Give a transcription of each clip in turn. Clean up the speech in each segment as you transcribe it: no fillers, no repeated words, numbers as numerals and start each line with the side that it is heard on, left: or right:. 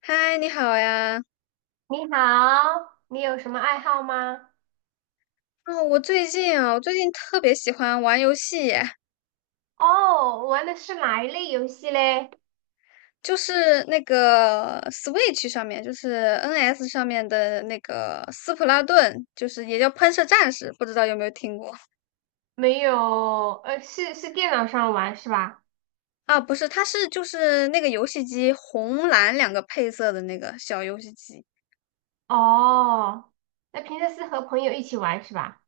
left: 嗨，你好呀！
right: 你好，你有什么爱好吗？
left: 哦，我最近特别喜欢玩游戏耶。
right: 哦，玩的是哪一类游戏嘞？
left: 就是那个 Switch 上面，就是 NS 上面的那个《斯普拉顿》，就是也叫《喷射战士》，不知道有没有听过。
right: 没有，是电脑上玩是吧？
left: 啊？不是，它是就是那个游戏机红蓝两个配色的那个小游戏机。
right: 哦，那平时是和朋友一起玩是吧？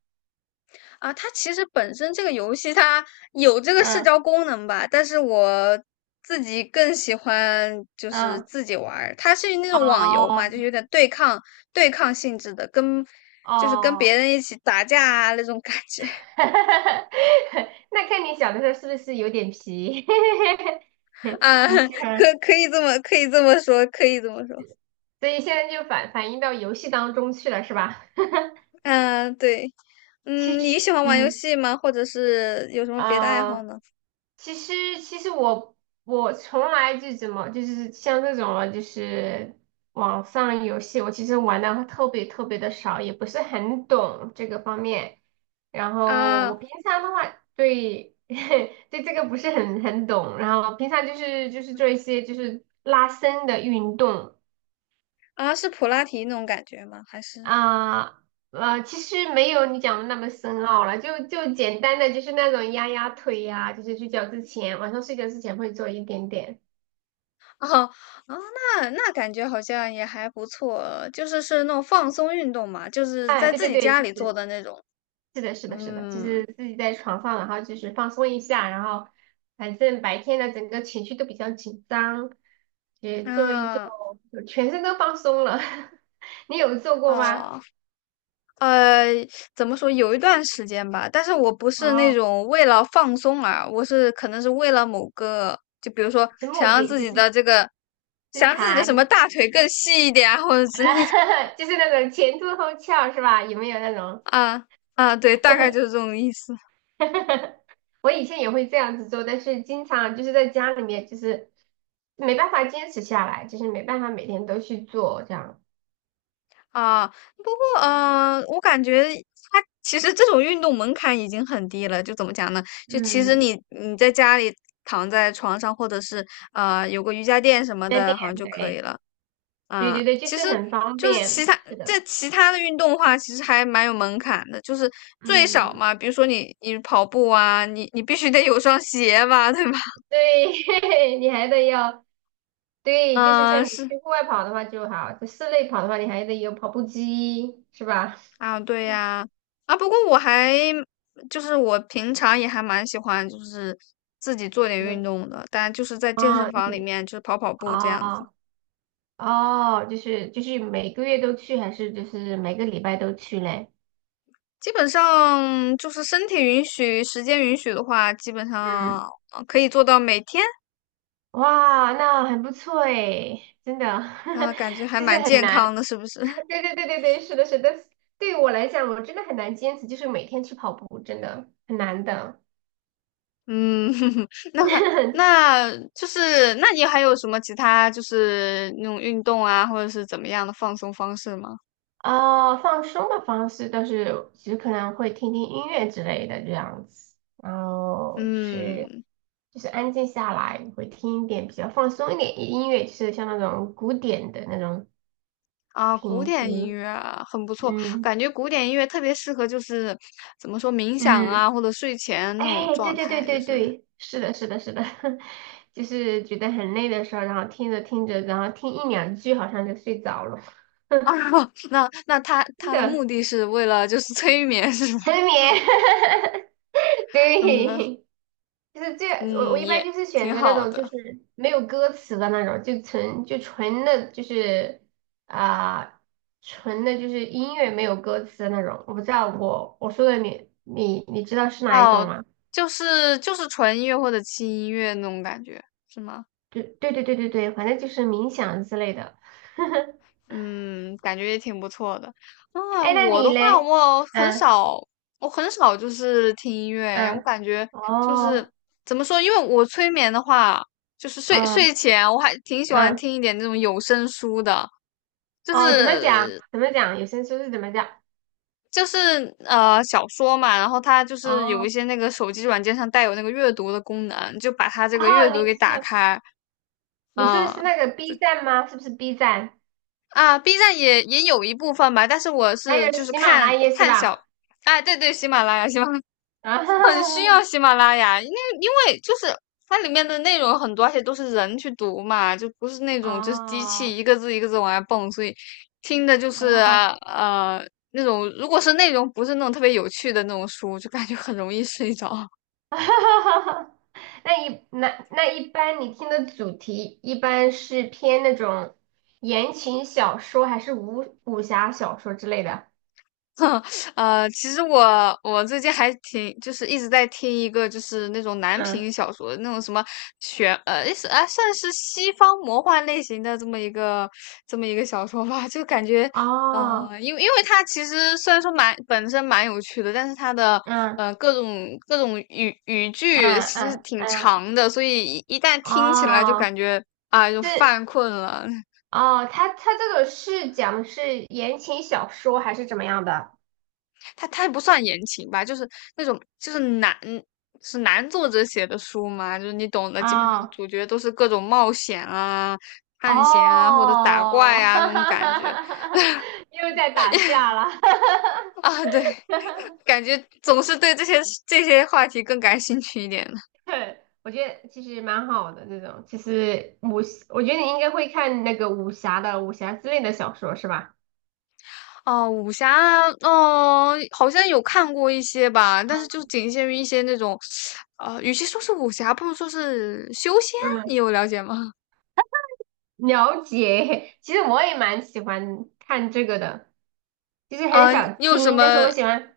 left: 啊，它其实本身这个游戏它有这个社
right: 嗯
left: 交功能吧，但是我自己更喜欢就是
right: 嗯，
left: 自己玩儿。它是那种网游
right: 哦
left: 嘛，就有点对抗性质的，跟就是跟别
right: 哦，
left: 人一起打架啊那种感觉。
right: 那看你小的时候是不是有点皮？
left: 啊，
right: 你喜
left: 可
right: 欢，
left: 可以这么可以这么说，可以这么说。
right: 所以现在就反映到游戏当中去了是吧？
left: 嗯、对。
right: 其
left: 嗯，你喜
right: 实，
left: 欢玩游
right: 嗯，
left: 戏吗？或者是有什么别的爱好
right: 啊。
left: 呢？
right: 其实，其实我我从来就怎么就是像这种了，就是网上游戏，我其实玩的特别特别的少，也不是很懂这个方面。然后我
left: 啊。
right: 平常的话，对 对这个不是很懂。然后平常就是做一些就是拉伸的运动
left: 啊，是普拉提那种感觉吗？还是？
right: 啊。其实没有你讲的那么深奥了，就简单的就是那种压压腿呀、就是睡觉之前，晚上睡觉之前会做一点点。
left: 哦，哦，那感觉好像也还不错，就是那种放松运动嘛，就是
right: 哎，
left: 在
right: 对
left: 自
right: 对
left: 己
right: 对，
left: 家
right: 就
left: 里做
right: 是
left: 的那种。
right: 是的，是的，是的，就
left: 嗯。
right: 是自己在床上，然后就是放松一下，然后反正白天的整个情绪都比较紧张，也做一做，
left: 啊。
right: 就全身都放松了。你有做过吗？
left: 哦。呃，怎么说？有一段时间吧，但是我不是那
right: 哦，
left: 种为了放松啊，我是可能是为了某个，就比如说
right: 是目的就是
left: 想
right: 身
left: 让自己的
right: 材，
left: 什么大腿更细一点啊，或者之类的。
right: 就是那种前凸后翘是吧？有没有那种？
left: 啊。啊，对，大概就是这种意思。
right: 我以前也会这样子做，但是经常就是在家里面，就是没办法坚持下来，就是没办法每天都去做这样。
left: 啊，不过，我感觉它其实这种运动门槛已经很低了。就怎么讲呢？就其实
right: 嗯。
left: 你在家里躺在床上，或者是啊有个瑜伽垫什么
right: 在
left: 的，
right: 店，
left: 好像就可以
right: 对，
left: 了。
right: 对
left: 啊、
right: 对对，就
left: 其
right: 是
left: 实
right: 很方
left: 就是其
right: 便，
left: 他
right: 是的，
left: 这其他的运动的话，其实还蛮有门槛的。就是最少
right: 嗯，
left: 嘛，比如说你跑步啊，你必须得有双鞋吧，对吧？
right: 对，你还得要，对，就是像
left: 嗯、
right: 你
left: 是。
right: 去户外跑的话就好，在室内跑的话，你还得有跑步机，是吧？
left: 啊，对呀。啊，不过就是我平常也还蛮喜欢，就是自己做点
right: 就
left: 运
right: 是
left: 动的，但就是在健身
right: 哦，
left: 房里
right: 你
left: 面就是跑跑步这样子。
right: 哦哦，就是每个月都去，还是就是每个礼拜都去嘞？
left: 基本上就是身体允许、时间允许的话，基本上
right: 嗯，
left: 可以做到每天。
right: 哇，那很不错诶，真的，
left: 啊，感觉还
right: 就是
left: 蛮
right: 很
left: 健
right: 难。
left: 康的，是不是？
right: 对对对对对，是的，是的。对于我来讲，我真的很难坚持，就是每天去跑步，真的很难的。
left: 嗯。那 你还有什么其他就是那种运动啊，或者是怎么样的放松方式吗？
right: 啊放松的方式倒是，其实可能会听听音乐之类的这样子，然后就是
left: 嗯。
right: 就是安静下来，会听一点比较放松一点的音乐，就是像那种古典的那种
left: 啊，古
right: 听一
left: 典音
right: 听。
left: 乐啊很不错，
right: 嗯
left: 感觉古典音乐特别适合，就是怎么说冥想
right: 嗯。
left: 啊，或者睡前那种
right: 哎，对
left: 状
right: 对对
left: 态，就
right: 对
left: 是
right: 对，是的，是的，是的，就是觉得很累的时候，然后听着听着，然后听一两句，好像就睡着了，
left: 啊，那那他
right: 真
left: 他的目
right: 的
left: 的是为了就是 催眠是吧？
right: 沉眠。
left: 嗯
right: 对，就是这，我
left: 嗯，
right: 一般
left: 也
right: 就是选
left: 挺
right: 择那
left: 好
right: 种就
left: 的。
right: 是没有歌词的那种，就纯的，就是啊、纯的就是音乐没有歌词的那种。我不知道我说的你知道是哪一种
left: 哦，
right: 吗？
left: 就是纯音乐或者轻音乐那种感觉是吗？
right: 对对对对对对，反正就是冥想之类的。
left: 嗯，感觉也挺不错的。啊，
right: 哎，那
left: 我
right: 你
left: 的话，
right: 嘞？嗯
left: 我很少就是听音乐，我
right: 嗯，
left: 感觉就是
right: 哦，
left: 怎么说，因为我催眠的话，就是睡
right: 嗯
left: 睡前我还挺喜欢
right: 嗯，
left: 听一点那种有声书的，就
right: 哦，怎么讲？
left: 是
right: 怎么讲？有声书是怎么讲？
left: 就是小说嘛，然后它就是有一
right: 哦
left: 些那个手机软件上带有那个阅读的功能，就把它这
right: 哦，
left: 个阅
right: 你
left: 读给
right: 是
left: 打开。
right: 你说的是
left: 嗯。
right: 那个 B 站吗？是不是 B 站？
left: 啊，B 站也有一部分吧，但是我
right: 还
left: 是
right: 有
left: 就是
right: 喜马
left: 看
right: 拉雅是
left: 看小，
right: 吧？
left: 哎，对对，喜马拉雅，喜马拉雅。
right: 啊，
left: 很需 要喜马拉雅，因为就是它里面的内容很多，而且都是人去读嘛，就不是那种就是机器
right: 哦
left: 一个字一个字往外蹦，所以听的就是
right: 哦，
left: 那种如果是内容不是那种特别有趣的那种书，就感觉很容易睡着。
right: 那一那那一般你听的主题一般是偏那种言情小说，还是武侠小说之类的？
left: 其实我最近还挺，就是一直在听一个就是那种男
right: 嗯，
left: 频小说，那种什么是啊，算是西方魔幻类型的这么一个小说吧，就感觉。
right: 哦，
left: 因为它其实虽然说蛮本身蛮有趣的，但是它的
right: 嗯
left: 各种语语
right: 嗯
left: 句其实
right: 嗯
left: 挺
right: 嗯。
left: 长的，所以一旦听起来就
right: 哦，
left: 感觉啊、就
right: 是
left: 犯困了。
right: 哦，他这个是讲的是言情小说还是怎么样的？
left: 它也不算言情吧，就是那种就是男作者写的书嘛，就是你懂的，基本上
right: 啊、
left: 主角都是各种冒险啊、探险啊或者打怪
right: 哦，
left: 啊这
right: 哈
left: 种
right: 哈
left: 感
right: 哈
left: 觉。
right: 哈哈，又在打架了，
left: 啊，对，感觉总是对这些话题更感兴趣一点的。
right: 对，我觉得其实蛮好的这种，其实武，我觉得你应该会看那个武侠之类的小说是吧？
left: 哦，武侠，哦，好像有看过一些吧，但是
right: 嗯，
left: 就仅限于一些那种，与其说是武侠，不如说是修仙，你
right: 嗯，
left: 有了解吗？
right: 了解。其实我也蛮喜欢看这个的，其实很
left: 啊、你
right: 少
left: 有什
right: 听，
left: 么。
right: 但是我喜欢。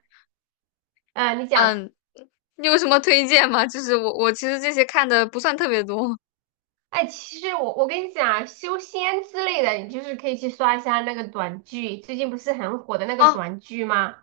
right: 你讲。
left: 嗯你有什么推荐吗？就是我其实这些看的不算特别多。
right: 哎，其实我跟你讲啊，修仙之类的，你就是可以去刷一下那个短剧，最近不是很火的那个
left: 哦。
right: 短剧吗？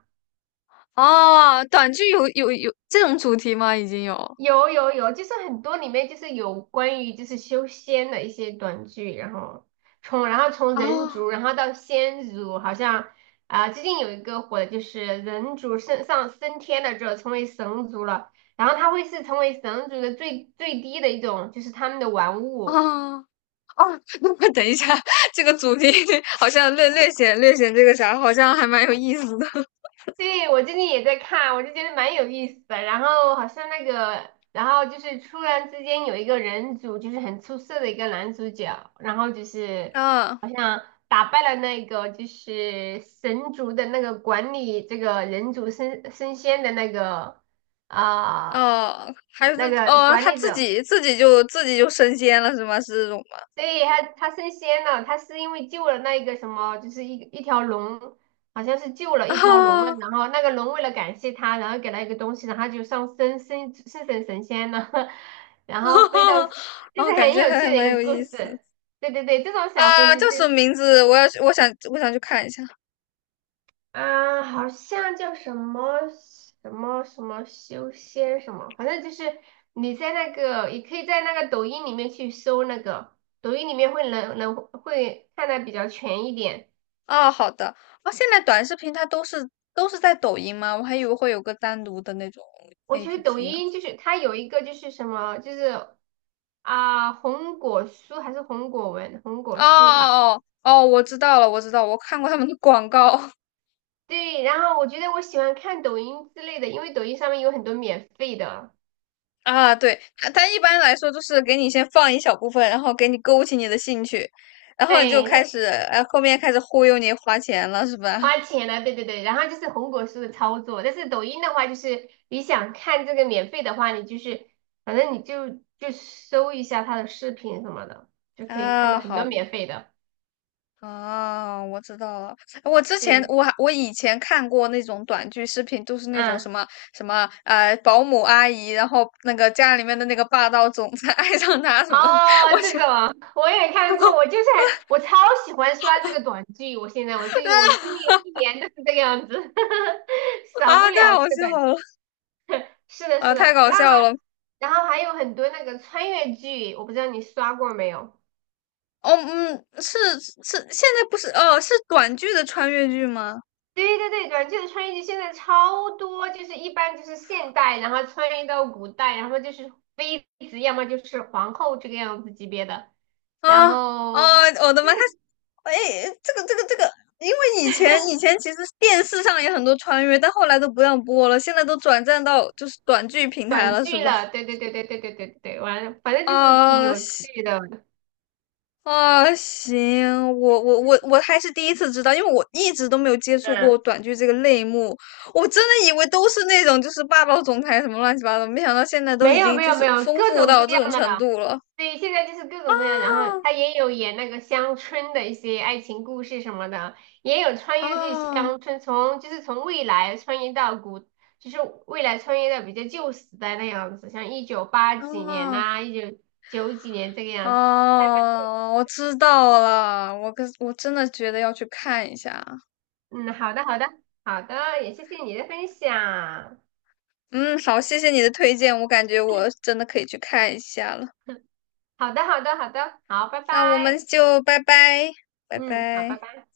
left: 哦，短剧有这种主题吗？已经有。
right: 有有有，就是很多里面就是有关于就是修仙的一些短剧，然后从人族，
left: 哦
right: 然后到仙族，好像最近有一个火的就是人族升天了之后成为神族了，然后他会是成为神族的最低的一种，就是他们的玩物。
left: 哦哦。那么等一下，这个主题 好像略显这个啥，好像还蛮有意思的。
right: 对，我最近也在看，我就觉得蛮有意思的。然后好像那个，然后就是突然之间有一个人族，就是很出色的一个男主角，然后就是
left: 啊
right: 好像打败了那个就是神族的那个管理这个人族升仙的啊、
left: 哦，还是
right: 那个
left: 哦，
right: 管
left: 他
right: 理
left: 自
right: 者。
left: 己自己就自己就升仙了是吗？是这种吗？
right: 对，他升仙了，他是因为救了那一个什么，就是一条龙，好像是救 了
left: 啊、
right: 一条龙嘛，
left: 哦。
right: 然后那个龙为了感谢他，然后给他一个东西，然后他就上升成神仙了，然后飞到，这
left: 哦，
right: 是
left: 感
right: 很
left: 觉
right: 有
left: 还
right: 趣的一
left: 蛮
right: 个
left: 有
right: 故
left: 意
right: 事。
left: 思。
right: 对对对，这种小说
left: 啊、
right: 就
left: 叫
right: 就
left: 什么名字？我要去，我想去看一下。
right: 啊，好像叫什么什么什么修仙什么，反正就是你在那个，也可以在那个抖音里面去搜那个，抖音里面能看的比较全一点。
left: 哦，好的。哦，现在短视频它都是在抖音吗？我还以为会有个单独的那种
right: 我觉得抖
left: APP 呢。
right: 音就是它有一个就是什么，就是啊红果书还是红果文，红果
left: 哦
right: 书吧。
left: 哦哦，哦我知道了，我知道，我看过他们的广告。
right: 对，然后我觉得我喜欢看抖音之类的，因为抖音上面有很多免费的。
left: 啊。对，它一般来说就是给你先放一小部分，然后给你勾起你的兴趣，然后你就开
right: 哎，
left: 始，哎，后面开始忽悠你花钱了，是吧？
right: 花钱了，对对对，然后就是红果树的操作，但是抖音的话，就是你想看这个免费的话，你就是反正你就搜一下他的视频什么的，就可以看到
left: 啊，
right: 很多
left: 好。
right: 免费的。
left: 啊，我知道了。我之前
right: 对，
left: 我还我以前看过那种短剧视频，都是那种
right: 嗯，
left: 什么保姆阿姨，然后那个家里面的那个霸道总裁 爱上她什么，
right: 哦，
left: 我
right: 这
left: 想。
right: 种我也看过，我就是 我超喜欢刷这个短剧，我现在我最近我今年一年都是这个样子，少不
left: 啊，太
right: 了这
left: 好
right: 个
left: 笑
right: 短剧。
left: 了。
right: 是的，
left: 啊，
right: 是的，
left: 太搞
right: 然后还
left: 笑了。
right: 然后还有很多那个穿越剧，我不知道你刷过没有。
left: 哦，嗯，是是，现在不是哦，是短剧的穿越剧吗？
right: 对对对，短剧的穿越剧现在超多，就是一般就是现代，然后穿越到古代，然后就是妃子，要么就是皇后这个样子级别的，然
left: 啊哦，
right: 后
left: 我的
right: 就
left: 妈！他，
right: 是
left: 哎，这个,因为以前其实电视上也很多穿越，但后来都不让播了，现在都转战到就是短剧平台
right: 短
left: 了，是
right: 剧
left: 吧？
right: 了，对对对对对对对对，完了，反正就是挺
left: 啊，
right: 有
left: 行。
right: 趣的，
left: 啊，行，我还是第一次知道，因为我一直都没有接触过
right: 嗯，
left: 短剧这个类目，我真的以为都是那种就是霸道总裁什么乱七八糟，没想到现在都
right: 没
left: 已
right: 有
left: 经
right: 没
left: 就
right: 有
left: 是
right: 没有，
left: 丰
right: 各
left: 富
right: 种
left: 到
right: 各
left: 这
right: 样
left: 种
right: 的
left: 程
right: 了，
left: 度了。
right: 对，现在就是各种各样，然后
left: 啊
right: 他也有演那个乡村的一些爱情故事什么的，也有穿越剧
left: 啊
right: 乡村，从就是从未来穿越到古，就是未来穿越到比较旧时代那样子，像一九八几年
left: 啊！
right: 呐、一九九几年这个样子。太棒了
left: 哦，我知道了，我真的觉得要去看一下。
right: 嗯，好的，好的，好的，也谢谢你的分享。
left: 嗯，好，谢谢你的推荐，我感觉我真的可以去看一下了。
right: 好的，好的，好的，好，拜
left: 那我们
right: 拜。
left: 就拜拜，拜
right: 嗯，好，拜
left: 拜。
right: 拜。